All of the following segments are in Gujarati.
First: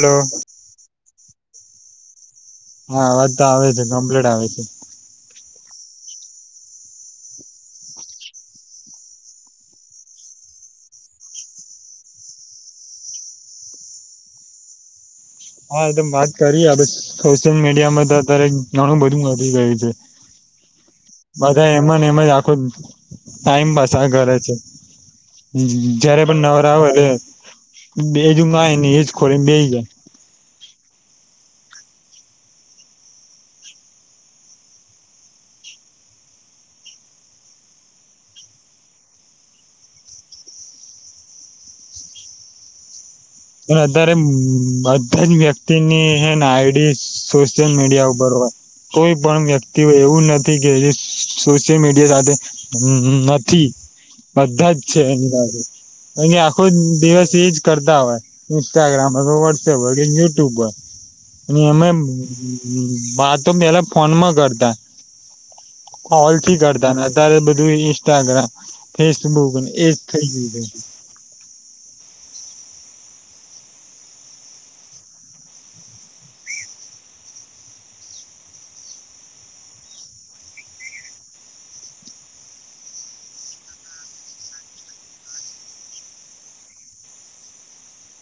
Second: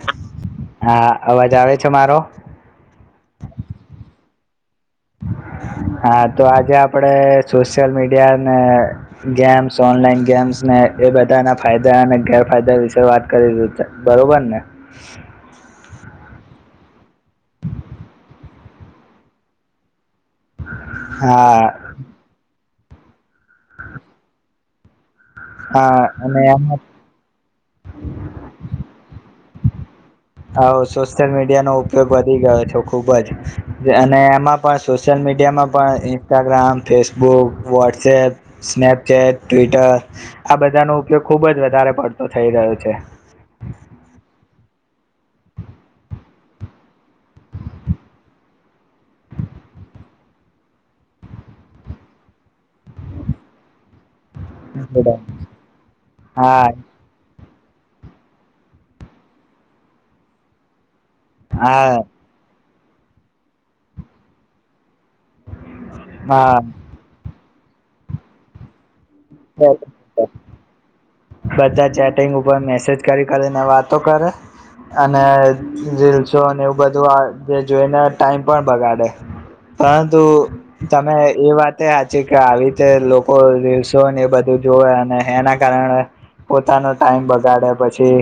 હલો હા અવાજ જ આવે છે મારો. હા વાત તો આવે છે [unintelligible] હા તો આજે આપડે સોશિયલ મીડિયા ને ગેમ્સ ઓનલાઈન ગેમ્સ ને એ બધાના ફાયદા અને ગેરફાયદા વિશે વાત કરી સુ બરોબર ને. હ. વાત કરીએ આપણે સોશિયલ મીડિયામાં તો અત્યારે ઘણું બધું વધી ગયું છે. હા બધા એમને એમાં જ આખું ટાઈમ પાસા કરે છે. હા જયારે અને પણ નવરા એમાં હોય બેજ ઉ માય ને એજ ખોલીને બેહિ [inaudible] હ સોશિયલ મીડિયાનો ઉપયોગ વધી ગયો છે ખુબ જ અને એમાં પણ સોશિયલ મીડિયામાં પણ Instagram Facebook WhatsApp Snapchat Twitter આ બધાનો ઉપયોગ ખુબ જ વધારે પડતો થઈ રહ્યો છે. પણ અત્યારે બધા જ વ્યક્તિની એ આઈડી સોશિયલ મીડિયા ઉપર હોય કોઈ પણ વ્યક્તિ એવું નથી કે જે સોશિયલ મીડિયા સાથે હમ નથી બધા જ છે એની હા પાસે અને આખો દિવસ એજ કરતા હોય ઇન્સ્ટાગ્રામ હોય કે વોટસઅપ હોય કે યુટ્યુબ પર અને એમે હા વાતો પેલા ફોનમાં કરતા કોલથી હા કરતા ને અત્યારે બધું ઇન્સ્ટાગ્રામ ફેસબુક એજ થઈ ગયું છે બધા ચેટિંગ ઉપર મેસેજ કરી કરીને વાતો કરે અને રીલ્સો એવું બધું જે જોઈને ટાઈમ પણ બગાડે પરંતુ તમે એ વાતે સાચી કે આવી રીતે લોકો રીલ્સ તો ને એ બધું જોએ અને એના કારણે પોતાનો ટાઈમ બગાડે પછી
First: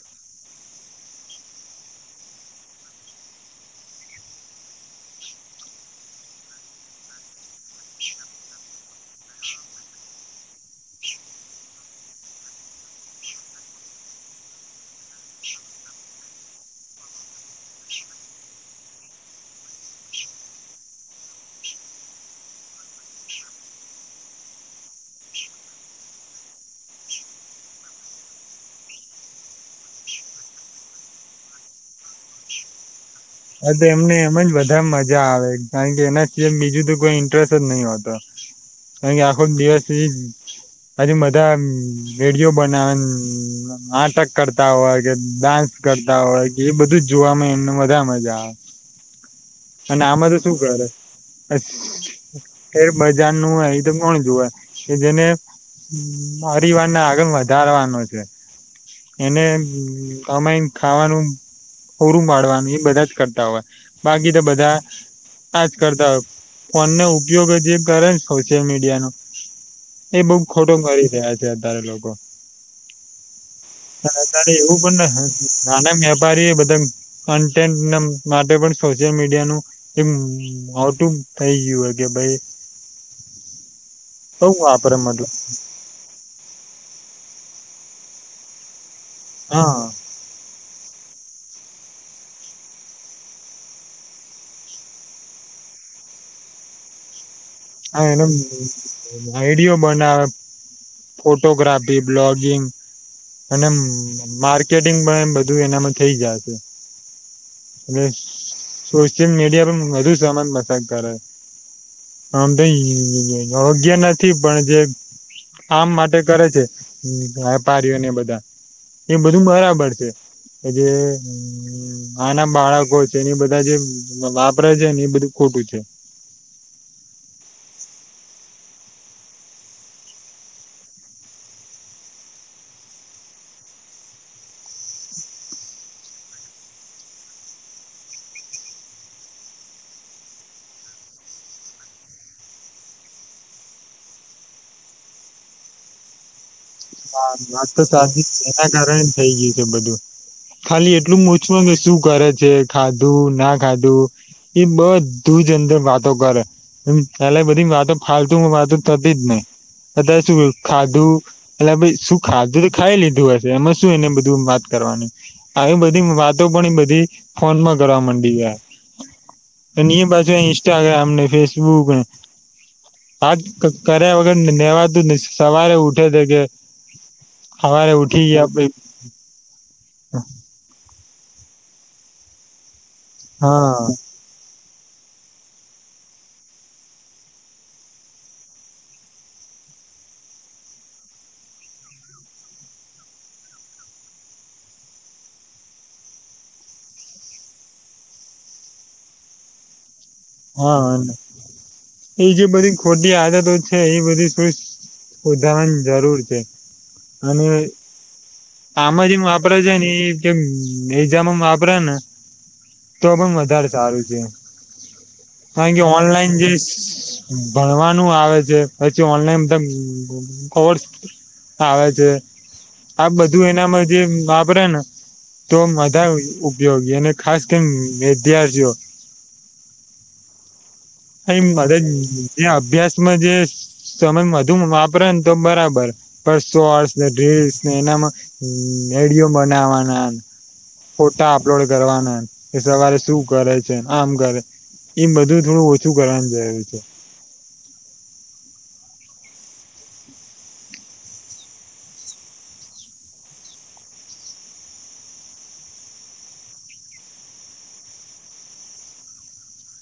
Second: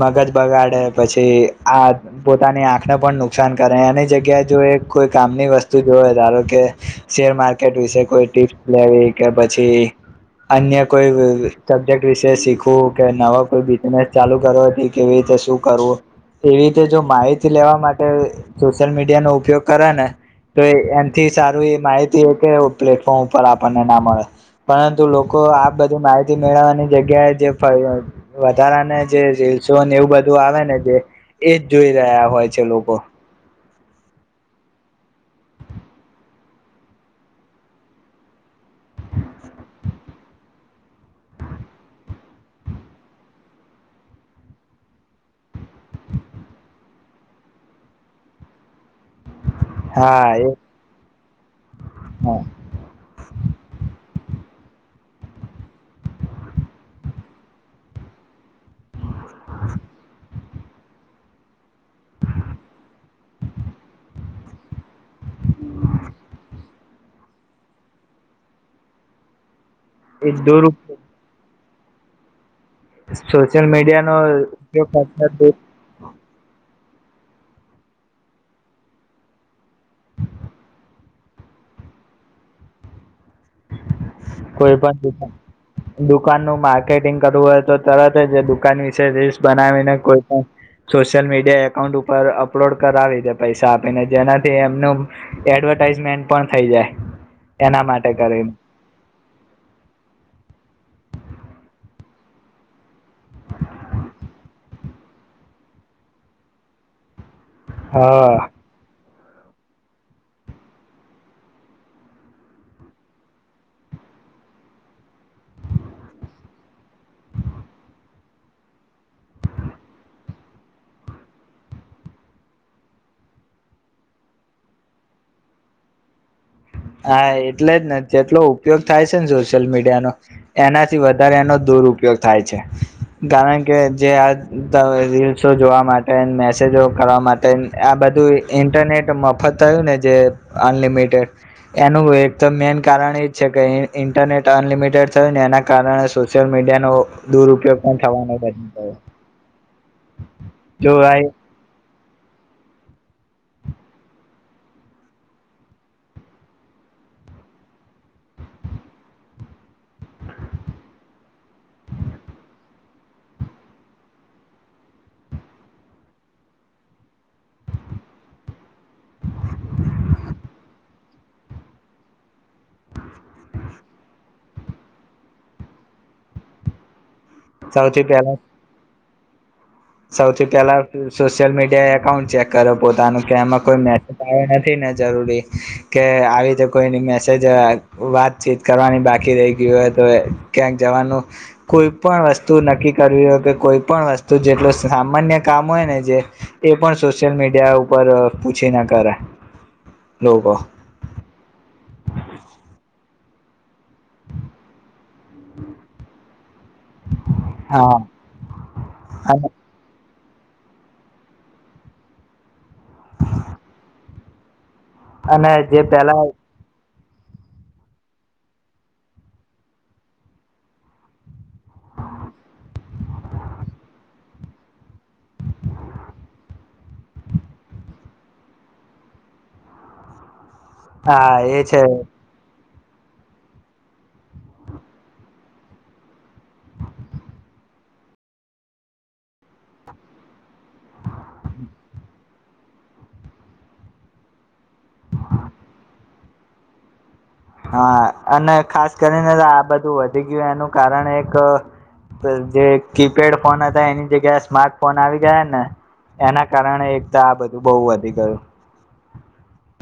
મગજ બગાડે પછી આ પોતાની આંખને પણ નુકસાન કરે એની જગ્યાએ જોએ કોઈ કામની વસ્તુ જોવે ધારોકે શેર માર્કેટ વિશે કોઈ ટીપ્સ લેવી કે પછી અન્ય કોઈ સબ્જેક્ટ વિશે શીખવું કે નવા કોઈ બિઝનેસ ચાલુ કરવાથી કેવી રીતે શું કરવું એવી રીતે જો માહિતી લેવા માટે સોશિયલ મીડિયાનો ઉપયોગ કરે ને તો એનાથી સારુ એ માહિતી એ પ્લેટફોર્મ ઉપર આપણને ના મળે પરંતુ લોકો આ બધી માહિતી મેળવવાની જગ્યાએ જે વધારાને જે રીલસો એવું બધું આવે ને જે એ જ જોઈ રહ્યા હોય છે લોકો હ તો એમને એમ જ બધા મજા આવે કારણ કે એના સિવાય બીજું તો કોઈ ઇન્ટરેસ્ટ જ નહી હોતો કારણ કે આખો દિવસ એ આજુ બધા વેડિયો બનાવે નાટક કરતા હોય કે ડાન્સ કરતા હોય કે એ બધું જ જોવાવામાં એમને બધા મજા આવે હા અને આમાં હા તો એ શું કરે હા સેર બજારનું હોય એ તો કોણ કે જેને પરિવાર ના આગળ વધારવાનો છે. એને કમાય ખાવાનું પુરુ પાડવાનું એ બધા જ કર બાકી તો બધા આજ કરતા હોય ફોનનો ઉપયોગ જે કરે સોશિયલ મીડિયાનો એ બઉ ખોટું કરી રહ્યા છે. છે વધારે લોકો સોશિયલ મીડિયાનો ઉપયોગ ભારી એ બધા કોનટેનટ માટે પણ સોશિયલ મીડિયાનું એ કટુંબ થઈ ગયું હો કે ભાઈ બઉ કોઈ વાપરે પણ મતલબ દ દુકાનનું માર્કેટિંગ કરવું હોય તો તરત જ એ દુકાની રીલ્સ હા બનાવીને કોઈ પણ સોશિયલ મીડિયા અકાઉન્ટ ઉપર અપલોડ કરાવી દે પૈસા આપીને જેનાથી એમનું એડવર્ટાઈઝમેન્ટ પણ થઈ જાય એના હા માટે એનો કરીને આઈડયો બનાવે ફોટોગ્રાફી બ્લોગિંગ અને મા ર્કેટિંગ પણ એમ બધું એનામાં થઇ જશે હ હા શું શિયલ મીડિયા પણ વધુ સમાન મસાજ કરે. આમ તો યોગ્ય નથી પણ જે આમ માટે કરે છે વેપારીઓને બધા એ બધું બરાબર છે કે જે આના બાળકો છે એની બધા જે વાપરે છે ને એ બધું ખોટું છે. હા એટલે જ ને જેટલો ઉપયોગ થાય છે ને સોશિયલ મીડિયાનો એનાથી વધારે એનો દુરપયોગ થાય છે કારણ કે જે આ રીલ્સો જોવા માટે મેસેજો કરવા માટેને આ બધું ઇન્ટરનેટ મફત થયું ને જે અનલિમિટેડ એનું એક તો મેન કારણ એજ છે કે ઇન્ટરનેટ અનલિમિટેડ થયું ને એના કારણે સોશિયલ મીડિયાનો હા વાત દુરુપયોગ તો પણ સાચી થવાનો એના બની ગયો કારણે થઈ ગયું છે બધું જો ખાલી આ એટલું મોછમાં શું કરે છે ખાધું ના ખાધું એ બધું જ અંદર વાતો કરે એલે બધી વાતો ફાલતુ વાતો થતી જ નઈ અત્યારે શું ખાધું એટલે શું ખા ખાઈ લીધું હશે એમાં શું એને બધું વાત કરવાની આવી બધી વાતો પણ એ બધી ફોનમાં કરવા મંડી ગયા અને એની એ પાછુ ઇન્સ્ટાગ્રામ ને ફેસબુક ને આ જ કર્યા વગર નેવાતું સવારે ઉઠે છે કે હવારે સૌથી ઉઠી પહેલા ગયા પ સૌથી પેલા સોશિયલ મીડ એ એકાકાઉન્ટ ચેક કરે. પોતાનું કે એમાં કોઈ હા મેસેજ આયો નથી ને. જરૂરી કે આવી રીતે કોઈની મેસેજ વાતચીત કરવાની બાકી રહી ગયુ હોય તો ક્યાંક જવાનું કોઈ પણ વસ્તુ નક્કી કરવી હોય કે કોઈ પણ વસ્તુ જેટલ સામાન્ય કામ હોય ને જે એ પણ સોશિયલ મીડિયા ઉપર પૂછી ના કરે. લોકો હા ન એ જે બધી ખોટી આદતો. છે એ બધી શ સુધારવાની જરૂર છે અને હા આમાં જેમ વાપરા છે ને એ કેમં મેં જામા વાપરા ને તો પણ વધારે સારું છે. અને કારણ જે કે પેલા ઓનલાઈન જે ભણવાનું આવે છે પછી ઓનલાઈન ધા કોર્સ આવે છે આ બધું એનામાં જે વાપરે ને તો બધા ઉપયોગી અને ખાસ કેમ વિદ્યાર્થીઓ. હા એ છે [unintelligible] ભ્યાસમાં જે સમય વધુ વાપરે ને તો બરાબર પણ શોર્સ ને રીલ્સ ને એનામાં રેડિયો બનાવાના ફોટા અપલોડ કરવાના. એ સવારે શું કરે છે આમ કરે એ બધું થોડું ઓછું કરવાનું. [unintelligible] હા અને ખાસ કરીને તો આ બધું વધી ગયું એનું કારણ એક જે કીપેડ ફોન હતા એની જગ્યાએ સ્માર્ટ ફોન આવી ગયા ને એના કારણે એક આ બધું બહુ વધી ગયું.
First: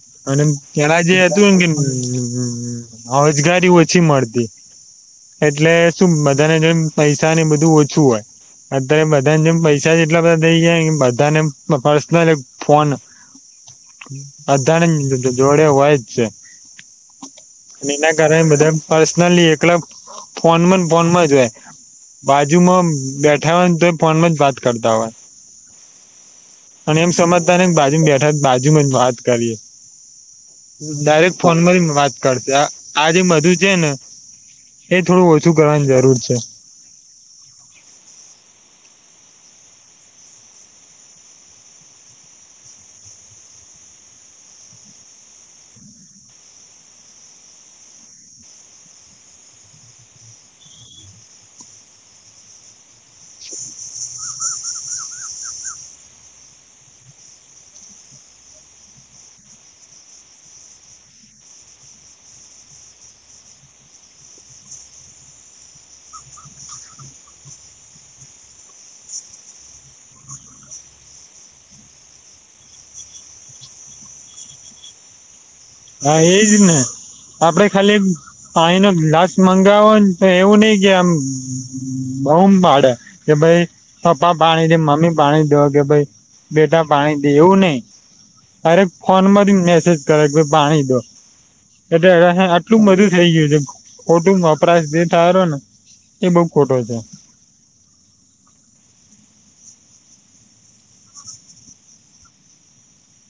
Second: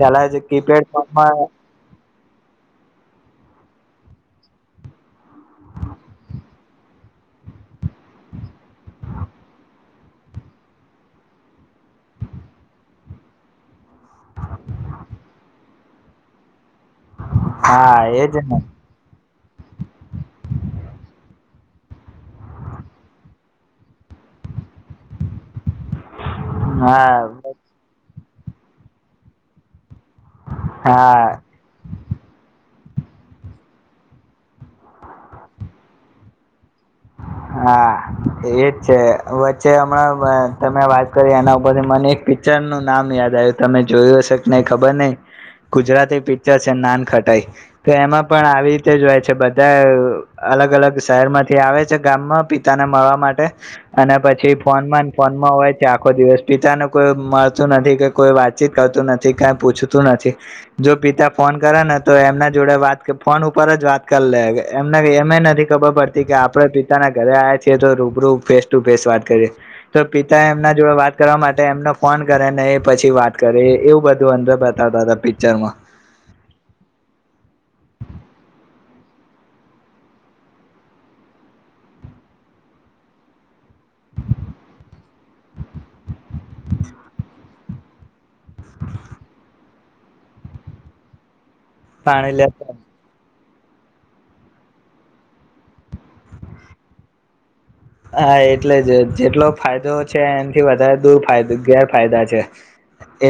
પેલા જે અને કીપેડ પેલા જે ફોનમાં હતું એમ કે હમ હોજગારી ઓછી મળતી એટલે શું બધાને જેમ પૈસા ને બધું ઓછું હોય અત્યારે બધાને જેમ પૈસા જેટલા બધા થઇ ગયા બધાને પર્સનલ ફોન [unintelligible] તો જોડે હોય જ છે. અને હા એના એજ કારણે ને બધા ફસ લી એકલા ફોન મં ફોન માં જ રહે બાજુમાં બેઠા હોય તો ફોનમાં જ વાત કરતા હોય. અને એમ હા સમજતા ને બાજુ બેઠા બાજુમાં જ વાત કરીએ. હા ડાયરેક્ટ ફોન કરીને વાત કરતા આ જે બધું છે ને એ થોડું ઓછું કરવાની જરૂર છે હા એજ છે વચ્ચે હમણાં તમે વાત કરી એના ઉપરથી મને એક પિક્ચર નું નામ યાદ આવ્યું તમે જોયું હશે કે નહી ખબર નઈ ગુજરાતી પિક્ચર છે નાનખટાઈ તો એમાં પણ આવી રીતે જ હોય છે બધા અલગ અલગ શહેર માંથી આવે છે ગામ મા પિતાને મળવા માટે અને પછી ફોન ફોનમાં હોય છે આખો દિવસ પિતાને કોઈ મળતું નથી કે કોઈ વાતચીત કરતું નથી કઈ પૂછતું નથી જો પિતા ફોન કરે ને તો એમના જોડે વાત ફોન ઉપર જ વાત કરી લે એમને એમ નથી ખબર પડતી કે આપડે પી પિતાના ઘરે આયા છીએ તો રૂબરૂ ફેસ ટુ ફેસ વાત કરીએ તો પિતા એમના જોડે વાત કરવા માટે એમનો ફોન કરે ને એ પછી વાત કરે એવું બધું અંદર બતાવતા હતા પિક્ચર માં હા એજ ને આપડે ખાલી પાણી નો ગ્લાસ મંગાવો તો એવું નઈ કે આમ બઉુ પાડે કે ભાઈ પપ્પા પાણી દે મમ્મી પાણી દો કે ભાઈ બેટા પાણી દેવું નઈ હરે ફોન માથી મેસેજ કરે પાણી દો એટ પાણી હ લે આટલું બધું થઈ ગયું છે ખોટું વપરાશ જે થાય ને એ બઉ ખોટો છે હા એટલે જ જેટલો ફાયદો છે એનાથી વધારે દૂરાય ગેરફાયદા છે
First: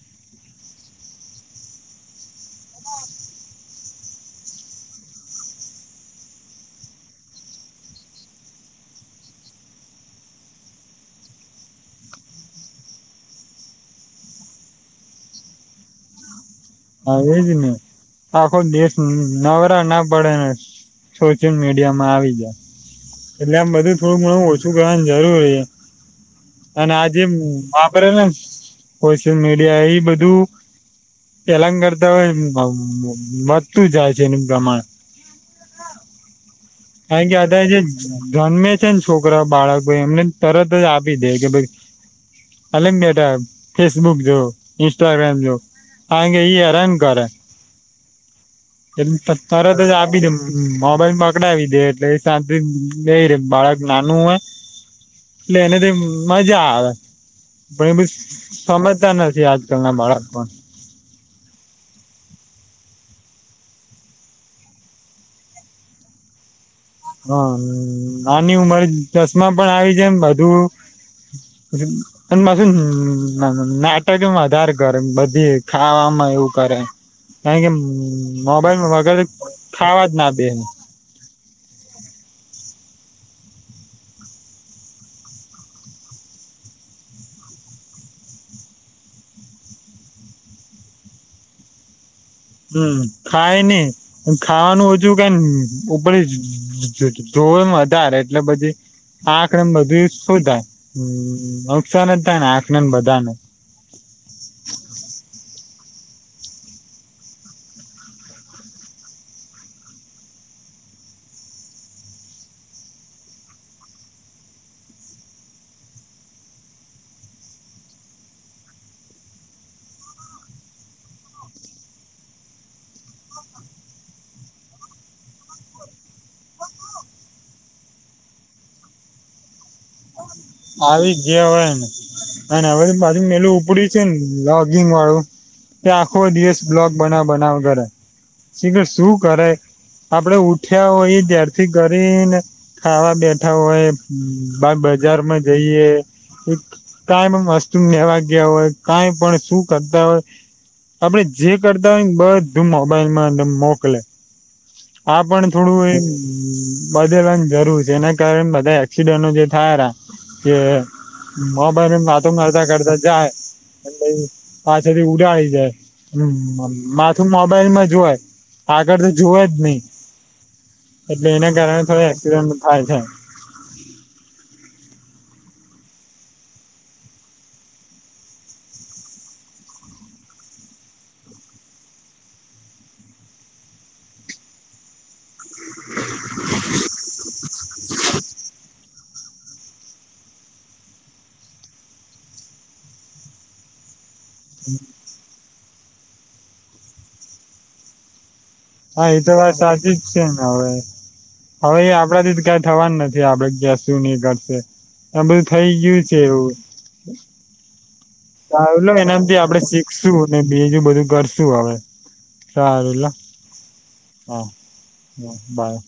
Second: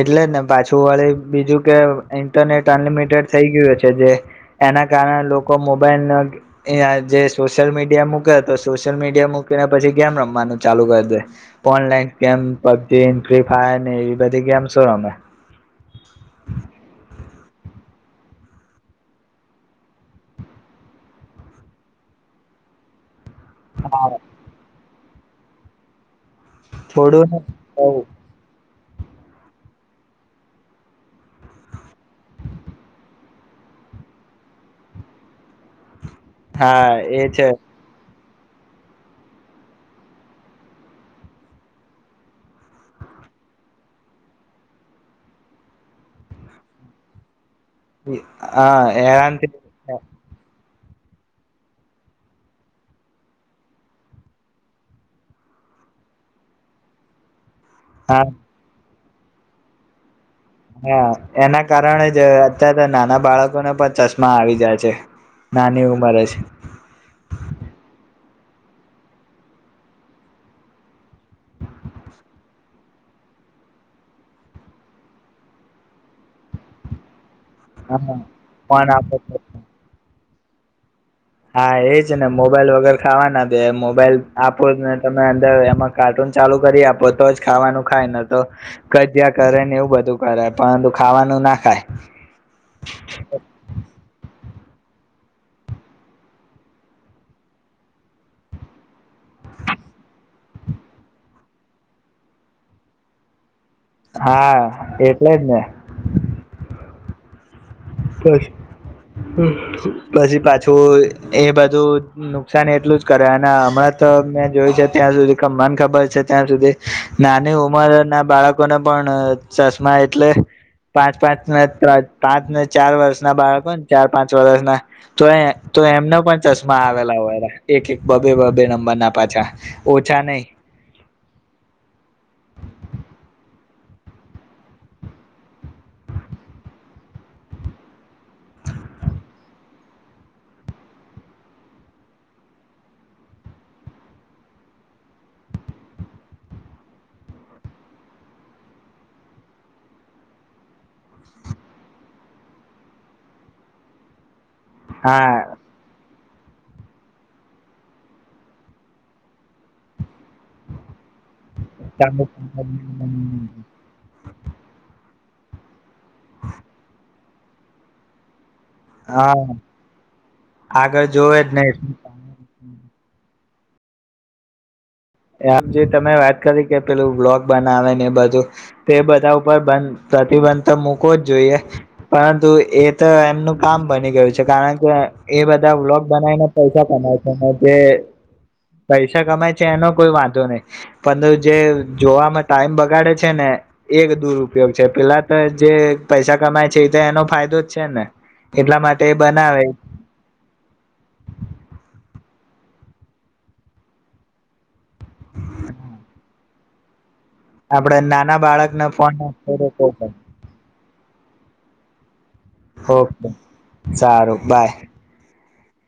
એટલે જ ને પાછું વળી બીજું કે ઇન્ટરનેટ અનલિમિટેડ થઈ ગયું છે જે એના કારણે લોકો મોબાઈલ જે સોશિયલ મીડિયા મૂકે તો સોશિયલ મીડિયા મૂકે પછી ગેમ રમવાનું ચાલુ કરી દે online game PUBG free fire એવી બધી ગેમ શ રમે હા એજ ને આખો દેશ નવરા ના પડેને સોશિયલ મીડિયા માં આવી જાય એટલે આમ બધ થોુંણું ઓછું [unintelligible] જરૂરી અને આજે થોડું વાપરે સોશિયલ મીડિયા એ બધું [unintelligible] કરતા હોય એ વધતું જાય છે, એનું પ્રમાણ હા એ કારણ કે છે અત્યારે જે જન્મે છે, ને છોકરા બાળકો એમને તરત જ આપી દે કે ભઈ અલેમ બેટા ફેસબુક જો ઇન્સ્ટાગ્રામ જો કારણ કે ઈ હેરાન કરે આ હેરાન હ મોબાઈલમાં પકડાવી દે એટલે શાંત રે બાળક નાનું હોય એટલે એને તો મજા આવે. ભાઈ [unintelligible] હા સમજતા નથી ના આજ કલ ના બાળક પણ હા એના કારણે જ અત્યારે નાના બાળકોને પણ ચશ્માં આવી જાય છે નાની ઉંમરેજ હ આની ઉમર ચશ્માં પણ આવી જાયે એમ બધું [unintelligible] નાટકમાં વધારે કરે, બધી ખાવામાં એવું કરે. કારણ કે, હા મોબાઈલ ફોન વગર આપે ખાવા જ ના. [unintelligible] હા, એ જ ને મોબાઈલ વગર ખાવાના દે મોબાઈલ આપો ને તમે અંદર એમાં કાર્ટૂન ચાલુ કરી આપો તો જ ખાવાનું ખાય, ને તો કજ્યા કરે ને એવું બધું કરાય પરંતુ ખાવાનું ના ખાય. હમ્મ ખાય ની ખાવાનું ઓછું, ઉપર જોવા વધારે એટલે પછી આંખને બધી શું થાય નુકસાન જ થાય ને આંખને બધાને હા, એટલેજ ને. પછી પાછું એ બધું નુકસાન એટલું જ કરે, અને હમણાં તો મેં જોય છે, ત્યાં સુધી મન ખબર છે. ત્યાં સુધી નાની ઉંમરના બાળકોને પણ ચશ્મા એટલે પાંચ-પાંચ ને પાચ ચાર વર્ષના બાળકો હોય ને ચાર-પાંચ વર્ષના તો એ તો એમના પણ ચશ્મા આવેલા હોય. એક- એક બે-બે નંબરના પાછા ઓછા નહી. આવી ગયા હોયને, હવે પાછુ પેલું ઉપડી છે ને લોગીનવાળુ કે આખો દિવસ બ્લોગ બનાવ-બનાવ કરે કે શું કરે? આપડે ઉઠ્યા હોય ત્યારથી કરીને ખાવા બેઠા હોય. બજારમાં જઈએ કાઈ પણ વસ્તુ કરવા ગયા હોય, કાઈ પણ શું? કરતા હોય, આપણે જે કરતા હોય ને બધું મોબાઈલમાં અંદર મોકલે. આ હા પણ થોડું એ હમ્મ બદલવાની જરૂર છે એના કારણે બધા એક્સિડન્ટઓ જે થયા કે મોબાઈલમાં વાતો કરતા કરતા જાય એ પાંચ વાગ્યે ઊઠ્યાં હમ્મ મા તું મોબાઈલમાં જોય આગળ તો હા જુવે જ નહી આગળ એટલે જોવે એના જ નહી કારણે થોડા એક્સિડેન્ટ થાય છે. [inaudible] આમ જે તમે વાત કરી કે પેલું બ્લોક બનાવે ને એ બધું તો એ બધા ઉપર બંધ પ્રતિબંધ તો મૂકોવો જ જોઈએ પરંતુ એ તો એમનું કામ બની ગયું છે કારણ કે એ બધા બ્લોગ બનાવીને પૈસા કમાય છે જે પૈસા કમાય છે એનો કોઈ વાંધો નહી પણ જે જોવા ટાઈમ બગાડે છે ને એ દુરપયોગ છે પેલા તો જે પૈસા કમાય છે એ તો એનો ફાયદો જ છે ને એટલા માટે હા એ તો વાત બનાવે સાચી જ છે ને હવે હવે એ આપણે દ થવાનું નથી આપણે ક્યાં શું નહિ કરશે. આમ બધું થઈ ગયું છે એવું આપડે નાના બાળકને ચાલો ફોન એનાથી આપણે શીખશું બીજું બધું કર શું અવે સારું લ ઓકે સારું બાય બાય